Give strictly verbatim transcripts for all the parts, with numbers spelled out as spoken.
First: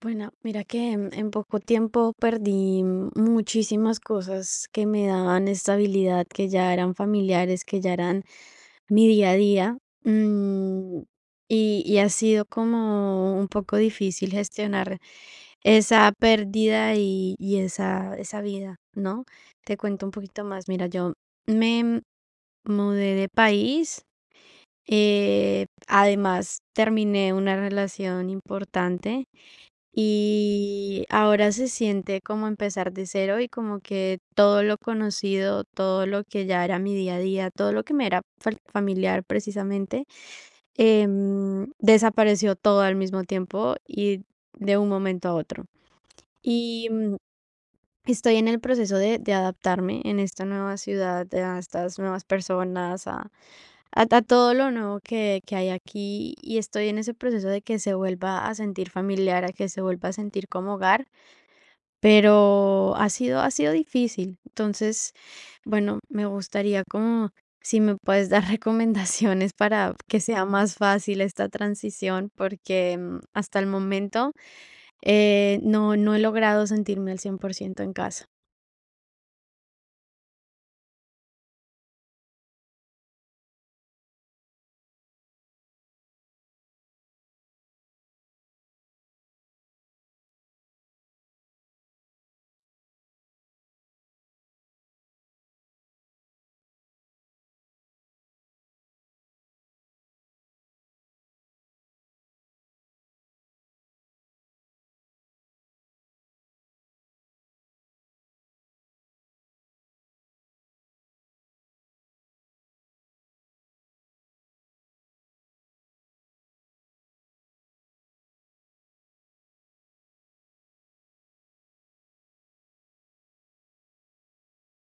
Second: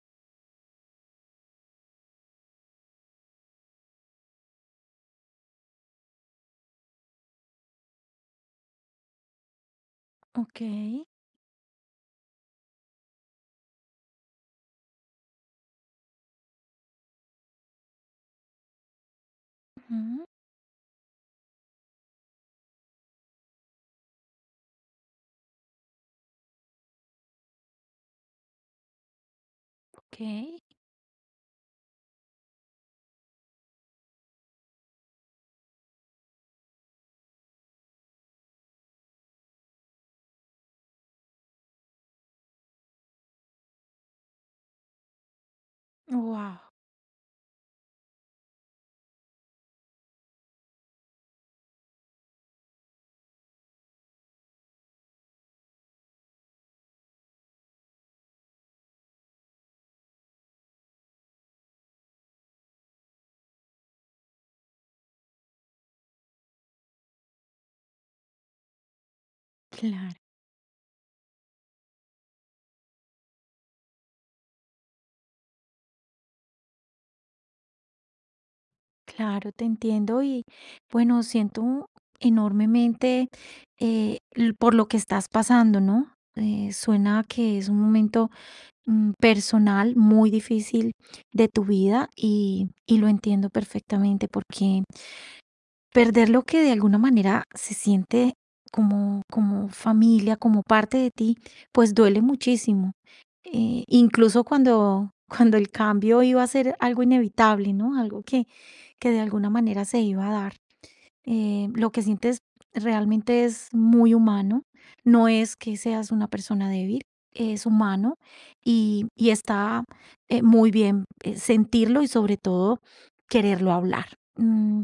Bueno, mira que en en poco tiempo perdí muchísimas cosas que me daban estabilidad, que ya eran familiares, que ya eran mi día a día. Mm, Okey, y, y ha sido como un poco difícil gestionar esa pérdida y, y esa, esa vida, ¿no? Te cuento un ujú, poquito más. Mira, yo me mudé de país. Eh, además, terminé una relación importante okey. y ahora se siente como empezar de cero y como que todo lo conocido, todo lo que ya era mi día a día, todo lo que me era fal- familiar precisamente, em, desapareció todo al mismo tiempo y de un momento a otro. Guau, Y mm, Estoy en el proceso de, de adaptarme en esta nueva ciudad, a estas nuevas personas, a, a- a todo lo nuevo que, que hay aquí y estoy en ese proceso de que se vuelva a sentir familiar, a que se vuelva a sentir como hogar, pero ha sido ha sido difícil. Entonces, bueno, me gustaría como si me puedes dar recomendaciones para claro, que sea más fácil esta transición, porque, mm, hasta el momento, eh, no no he logrado sentirme al cien por ciento en casa. claro, te entiendo y, bueno, siento enormemente, eh, l por lo que estás pasando, ¿no? Eh, suena que es un momento, mm, personal muy difícil de tu vida y y lo entiendo perfectamente porque perder lo que de alguna manera se siente como como familia, como parte de ti, pues duele muchísimo. Eh, incluso cuando cuando el cambio iba a ser algo inevitable, ¿no? Algo que que de alguna manera se iba a dar. Eh, lo que sientes realmente es muy humano. No es que seas una persona débil, es humano y y está, eh, muy bien, eh, sentirlo y sobre todo quererlo hablar. Mm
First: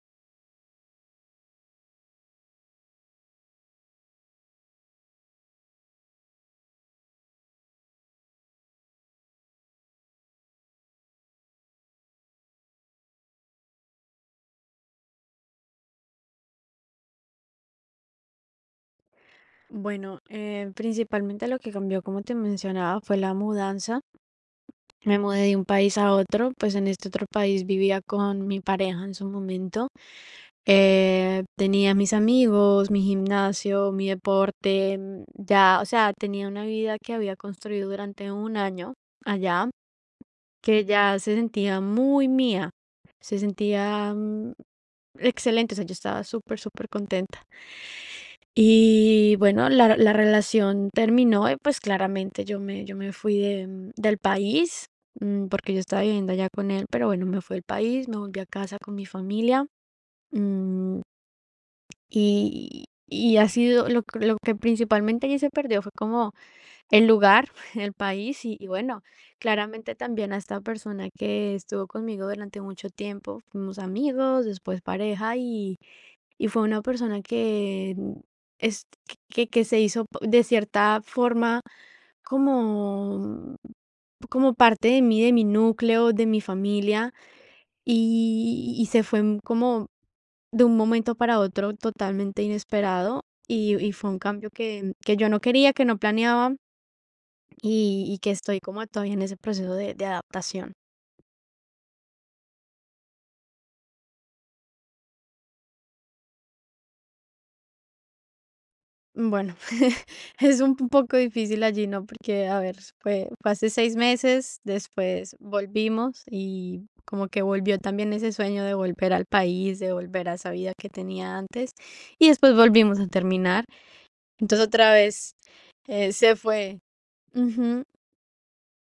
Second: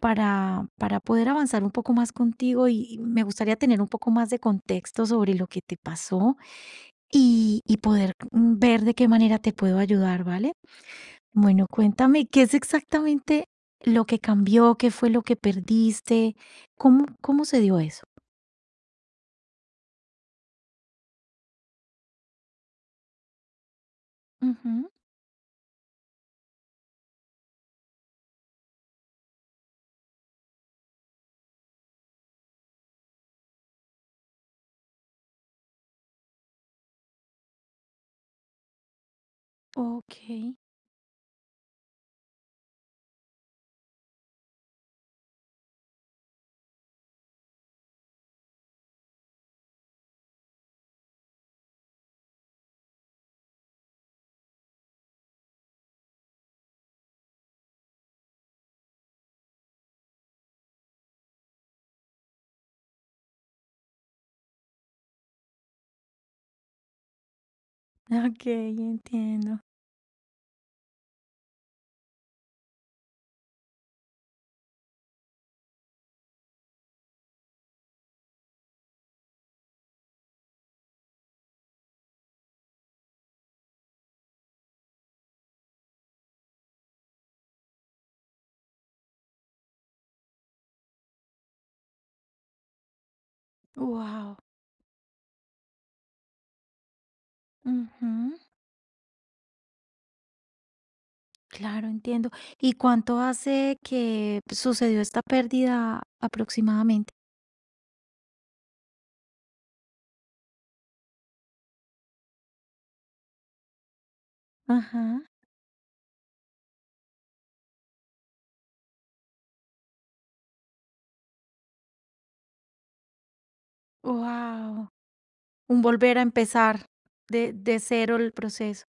para, para poder avanzar un poco más contigo y me gustaría tener un poco más de contexto sobre lo que te pasó y, y poder mm, ver de qué manera te puedo ayudar, ¿vale? Bueno, cuéntame qué es exactamente lo que cambió, qué fue lo que perdiste, cómo, cómo se dio eso. Bueno, eh, principalmente lo que cambió, como te mencionaba, fue la mudanza. Ujú, Me mudé de un país a otro, pues en este otro país vivía con mi pareja en su momento. Eh, tenía mis amigos, mi gimnasio, mi deporte, mm, ya, o sea, tenía una vida que había construido durante un año allá, ok, que ya se sentía muy mía, se sentía mm, excelente, o sea, yo estaba súper, súper contenta. Y bueno, la la relación terminó y, pues, claramente yo me yo me fui de mm, del país, mm, porque yo estaba viviendo allá con él, pero bueno, me fui del país, me volví a casa con mi familia, mm, y y ha sido lo que lo que principalmente allí se perdió fue como el lugar, el ok, país y y bueno, entiendo. claramente también a esta persona que estuvo conmigo durante mucho tiempo, fuimos amigos, después pareja y y fue una persona que mm, es que que se hizo p- de cierta forma como mm, como parte de mí, de mi núcleo, de mi familia, y y se fue m- como de un momento para otro totalmente inesperado, y y fue un Wow. cambio que que yo no quería, que no planeaba, y y Ujú, que estoy como todavía en ese proceso de de adaptación. claro, entiendo. ¿Y cuánto hace que sucedió esta pérdida aproximadamente? Bueno, es un poco difícil allí, ¿no? Porque, a ver, fue, fue hace seis meses, Ajá. después volvimos y como que volvió también ese sueño de volver al país, de volver a esa vida que tenía antes, y después volvimos a terminar. Entonces Wow, otra vez un eh, volver a se fue. empezar de de Ujú. cero el proceso.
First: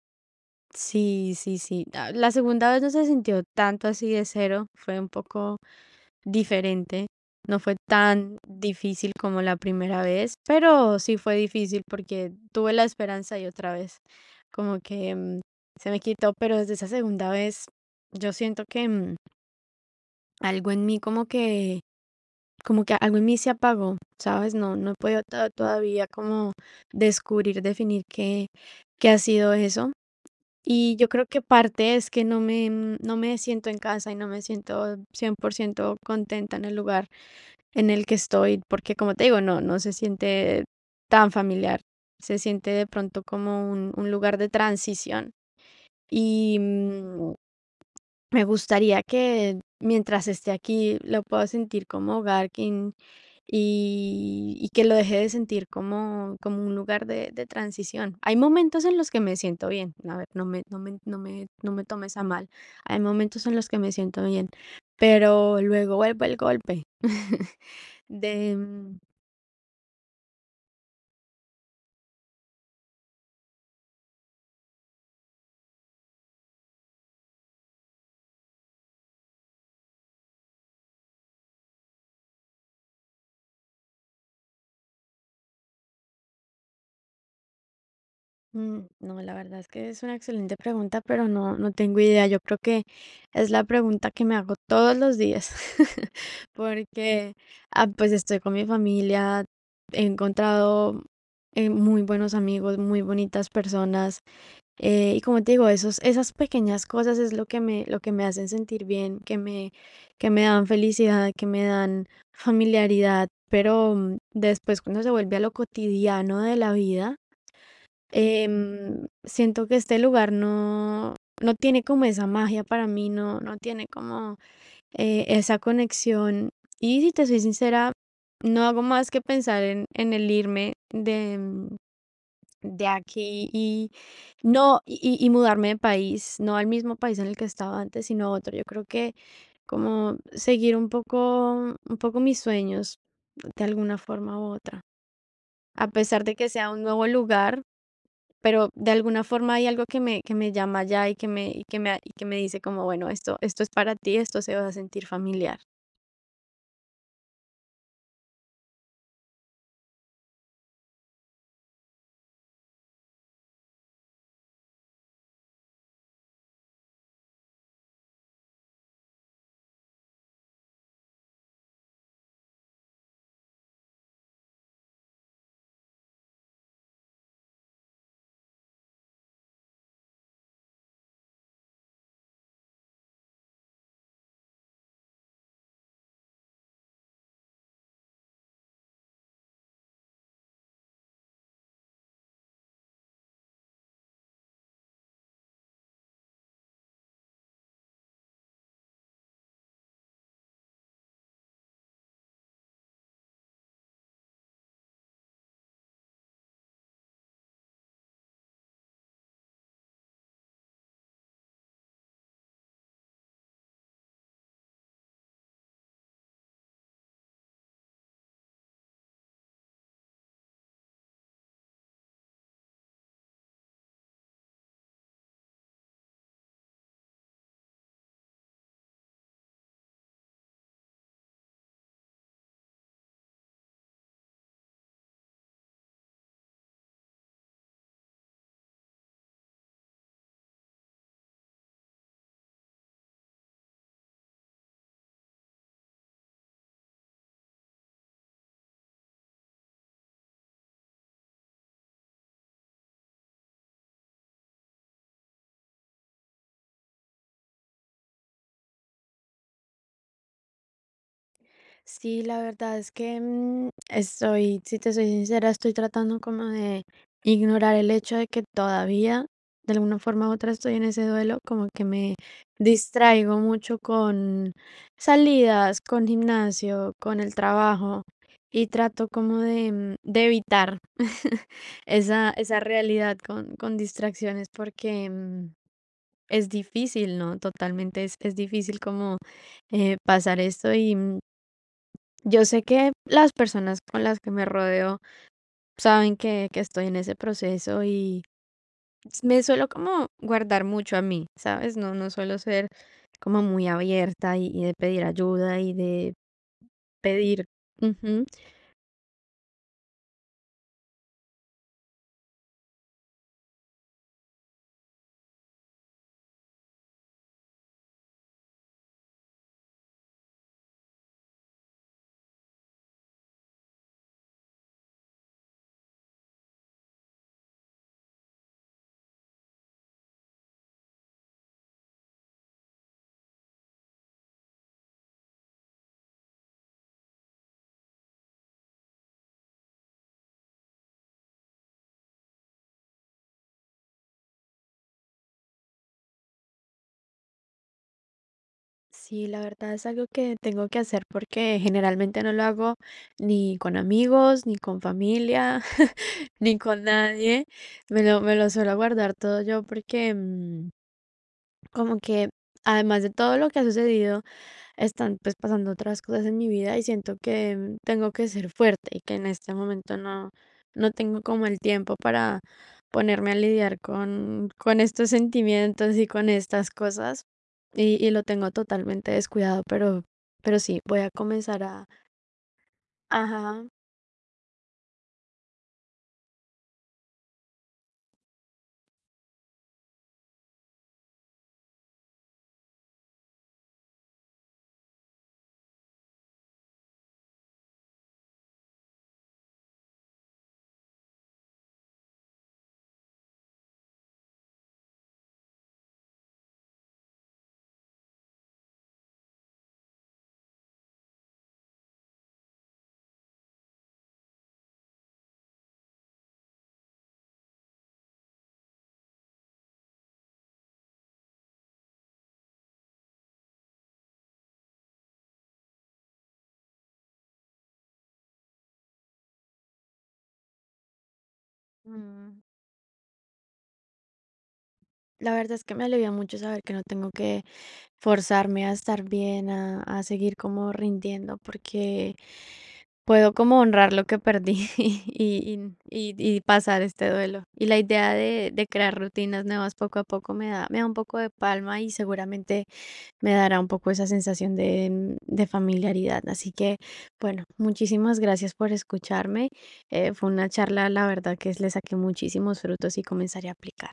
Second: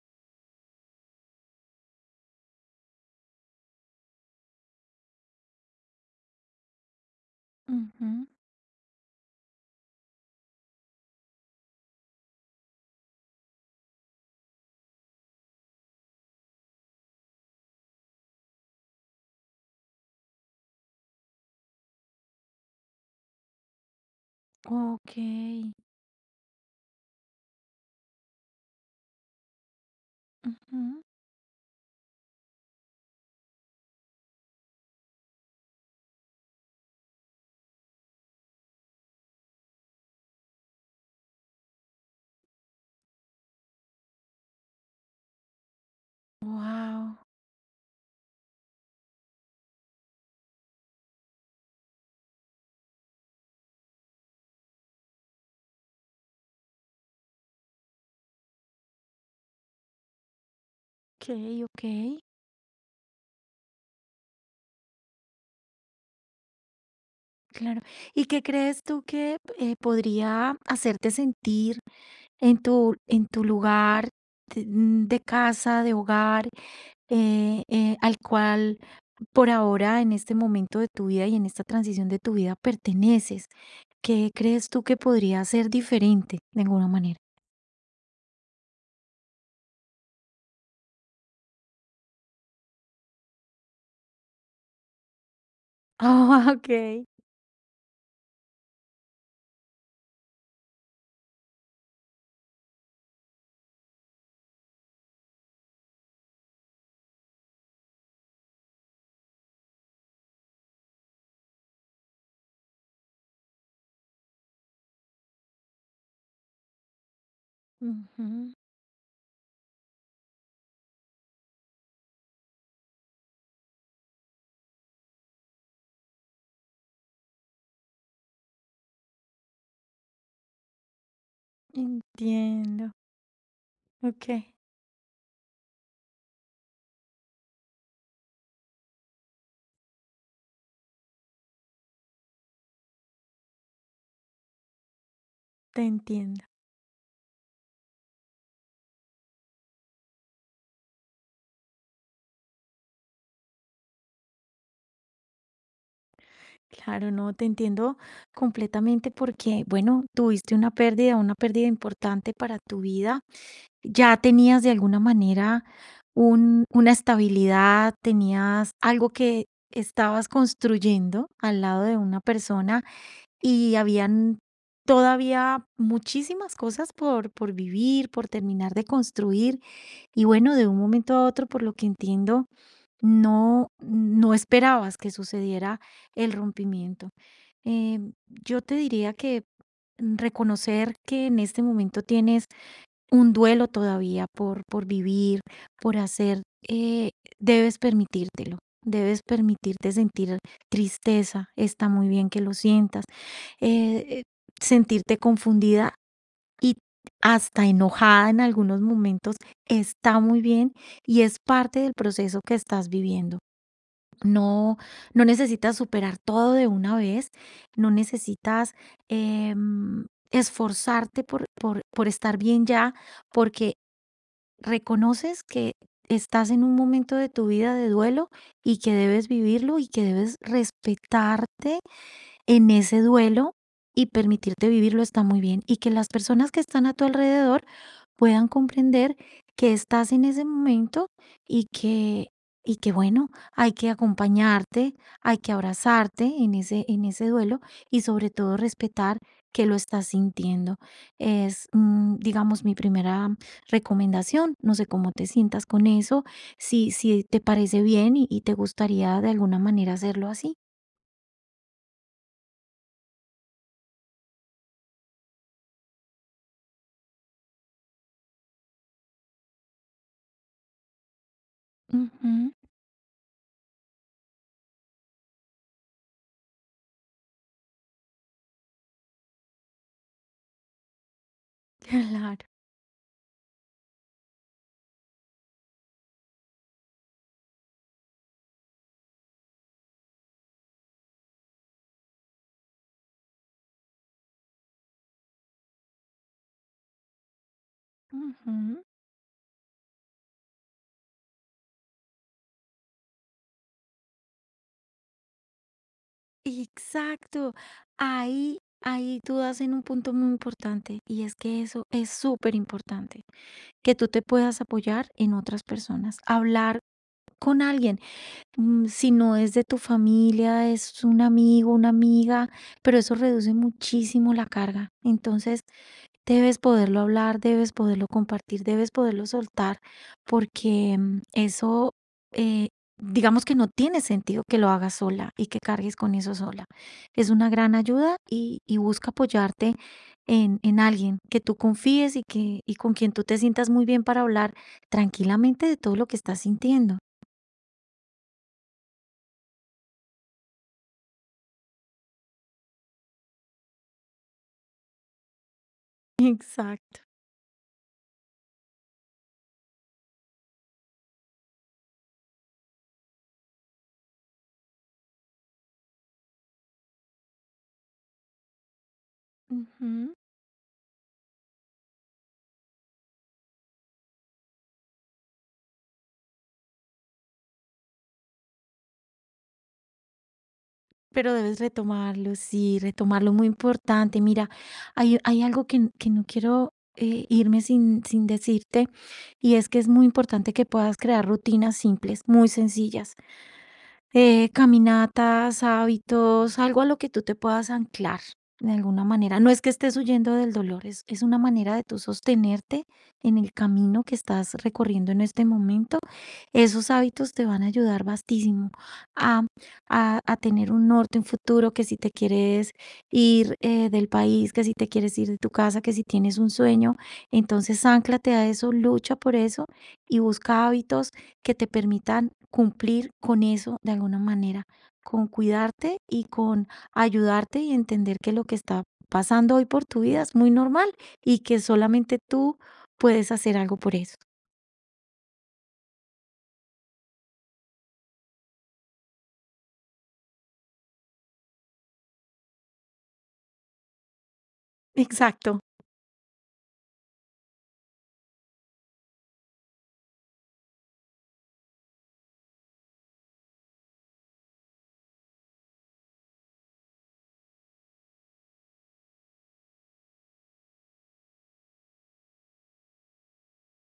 Sí, sí, sí. Ah, la segunda vez no se sintió tanto así de cero, fue un poco diferente. No fue Ujú. tan difícil como la primera vez, pero sí fue difícil porque tuve la esperanza y otra vez como que mm, se me quitó, pero desde esa segunda vez yo siento que mm, algo en mí como que como que algo en mí se apagó, ¿sabes? No no he podido to- Okey. todavía como descubrir, definir qué qué ha sido eso. Y Ujú. yo creo que parte es que no me, mm, no me siento en casa y no me siento cien por ciento contenta en el lugar en el que estoy, porque como te digo, no, no se siente tan familiar, se siente de pronto como un, un lugar de transición. Y Guau. mm, Me gustaría que mientras esté aquí lo pueda sentir como hogar que- y, y que lo deje de sentir como, como un lugar de, de transición. Hay momentos en los que me siento bien, a ver, no me, no me, no me, no me tomes Okey, a mal, hay momentos en los que me siento bien, pero luego vuelve el golpe claro. ¿Y qué de, crees mm, tú que, eh, podría hacerte sentir en tu en tu lugar de mm, de casa, de hogar, eh, eh, al cual por ahora, en este momento de tu vida y en esta transición de tu vida perteneces? ¿Qué crees tú que podría ser diferente de alguna manera? Mm, no, la verdad es que es una excelente pregunta, pero no, no tengo idea. Yo creo que es la pregunta que me hago todos los días, Ah, okey. porque ah, pues estoy con mi familia, he encontrado eh, muy buenos amigos, muy bonitas personas, eh, y como te digo, esos, esas pequeñas cosas es lo que me, lo que me hacen sentir bien, que me, que me dan felicidad, que me dan familiaridad, pero mm, después cuando se vuelve a lo cotidiano de la vida. Ujú. Em, siento que este lugar no, no tiene como esa magia para mí, no, no tiene como eh, esa conexión. Y si te soy sincera, no hago más que pensar en, en el irme de, mm, Entiendo. de aquí y Okey, no, y, y mudarme de país, no al mismo país en el que estaba antes, sino a otro. Yo creo que como seguir un poco, un poco mis sueños de alguna forma u otra. te A pesar de entiendo. que sea un nuevo lugar, pero de alguna forma hay algo que me que me llama ya y que me y que me y que me dice como: "Bueno, esto esto es para ti, esto se va a sentir familiar". Claro, no, te entiendo completamente porque, bueno, tuviste una pérdida, una pérdida importante para tu vida. Ya tenías de alguna manera un una estabilidad, tenías algo que estabas construyendo al lado de una persona y habían todavía muchísimas cosas por, por vivir, por terminar de construir. Y bueno, de un momento a otro, por lo que entiendo, no, no esperabas que sucediera el rompimiento. Eh, yo te diría que reconocer que en este momento tienes un duelo todavía por, por vivir, por hacer, eh, debes permitírtelo. Debes permitirte sentir tristeza, está muy bien que lo sientas, eh, sentirte confundida y hasta enojada en algunos momentos, está muy bien y es parte del proceso que estás viviendo. No, no necesitas superar todo de una vez, no necesitas em, esforzarte por, por, por estar bien ya, porque reconoces que estás en un momento de tu vida de duelo y que debes vivirlo y que debes respetarte en ese duelo y permitirte vivirlo está muy bien. Y que las personas que están a tu alrededor puedan comprender que estás en ese momento y que, y que bueno, hay que acompañarte, hay que abrazarte en ese, en ese duelo y sobre todo respetar que lo estás sintiendo. Es, mm, digamos, mi primera recomendación. No sé cómo te sientas con eso, si, si te parece bien y, y te gustaría de alguna manera hacerlo así. Sí, la verdad es que mm, estoy, si te soy sincera, estoy tratando como de ignorar el hecho de que todavía, de alguna forma u otra, estoy en ese duelo, como que me Ujú. distraigo mucho con salidas, con gimnasio, con el trabajo y trato como de, mm, de evitar esa, Claro. esa realidad con, con distracciones porque mm, es difícil, ¿no? Totalmente es, es difícil como eh, pasar esto y... mm, yo sé que las personas con las que me rodeo saben que, que estoy en ese proceso y Ujú. s- me suelo como guardar mucho a mí, ¿sabes? No, no suelo ser como muy abierta y, y de pedir ayuda y de pedir. Exacto. Ujú. Ahí, ahí tú das en un punto muy importante y es que eso es súper importante, que tú te puedas apoyar en otras personas, hablar con alguien, mm, si no es de tu familia, es un amigo, una amiga, pero eso reduce muchísimo la carga. Entonces, debes poderlo hablar, debes poderlo compartir, debes poderlo soltar, porque mm, eso, eh, digamos que no tiene sentido que lo hagas sola y que cargues con eso sola. Es una gran ayuda y, y busca apoyarte en, en alguien que tú confíes y, que, y con quien tú te sientas muy bien para hablar tranquilamente de todo lo que estás sintiendo. Sí, la verdad es algo que tengo que hacer porque generalmente no lo hago ni con amigos, ni con familia, ni con Exacto. nadie. Me lo, me lo suelo guardar todo yo porque mm, como que además de todo lo que ha sucedido, están pues pasando otras cosas en mi vida y siento que mm, tengo que ser fuerte y que en este momento Ujú. no, no tengo como el tiempo para ponerme a lidiar con, con estos sentimientos y con estas cosas y, y lo tengo totalmente descuidado, pero, pero sí, voy a Pero debes comenzar a... retomarlo, sí, retomarlo, muy Ajá. importante. Mira, hay, hay algo que, n- que no quiero, eh, irme sin, sin decirte y es que es muy importante que puedas crear rutinas simples, muy sencillas. Eh, caminatas, hábitos, algo a lo que tú te puedas anclar de alguna manera. No es que estés huyendo del dolor, es, es una manera de tú sostenerte en el camino que estás recorriendo en este momento. Esos hábitos te van a ayudar bastísimo a, a, a tener un norte, un futuro, que si te quieres ir eh, del país, que si te quieres ir de tu casa, que si tienes un sueño, entonces ánclate a eso, lucha por eso y busca hábitos que te permitan cumplir con eso de alguna manera, con cuidarte y con ayudarte y entender que lo que está pasando hoy por tu vida es muy normal y que solamente Mm. tú puedes hacer algo por eso. La verdad es que me alivia mucho saber que no tengo que forzarme a estar bien, a, a seguir como rindiendo, porque puedo como honrar lo que perdí y, Exacto. y- y- y pasar este duelo. Y la idea de, de crear rutinas nuevas poco a poco me da, me da un poco de palma y seguramente me dará un poco esa sensación de, mm, de familiaridad. Así que, bueno, muchísimas gracias por escucharme. Eh, fue una charla, la verdad, que le saqué muchísimos frutos y comenzaré a aplicar.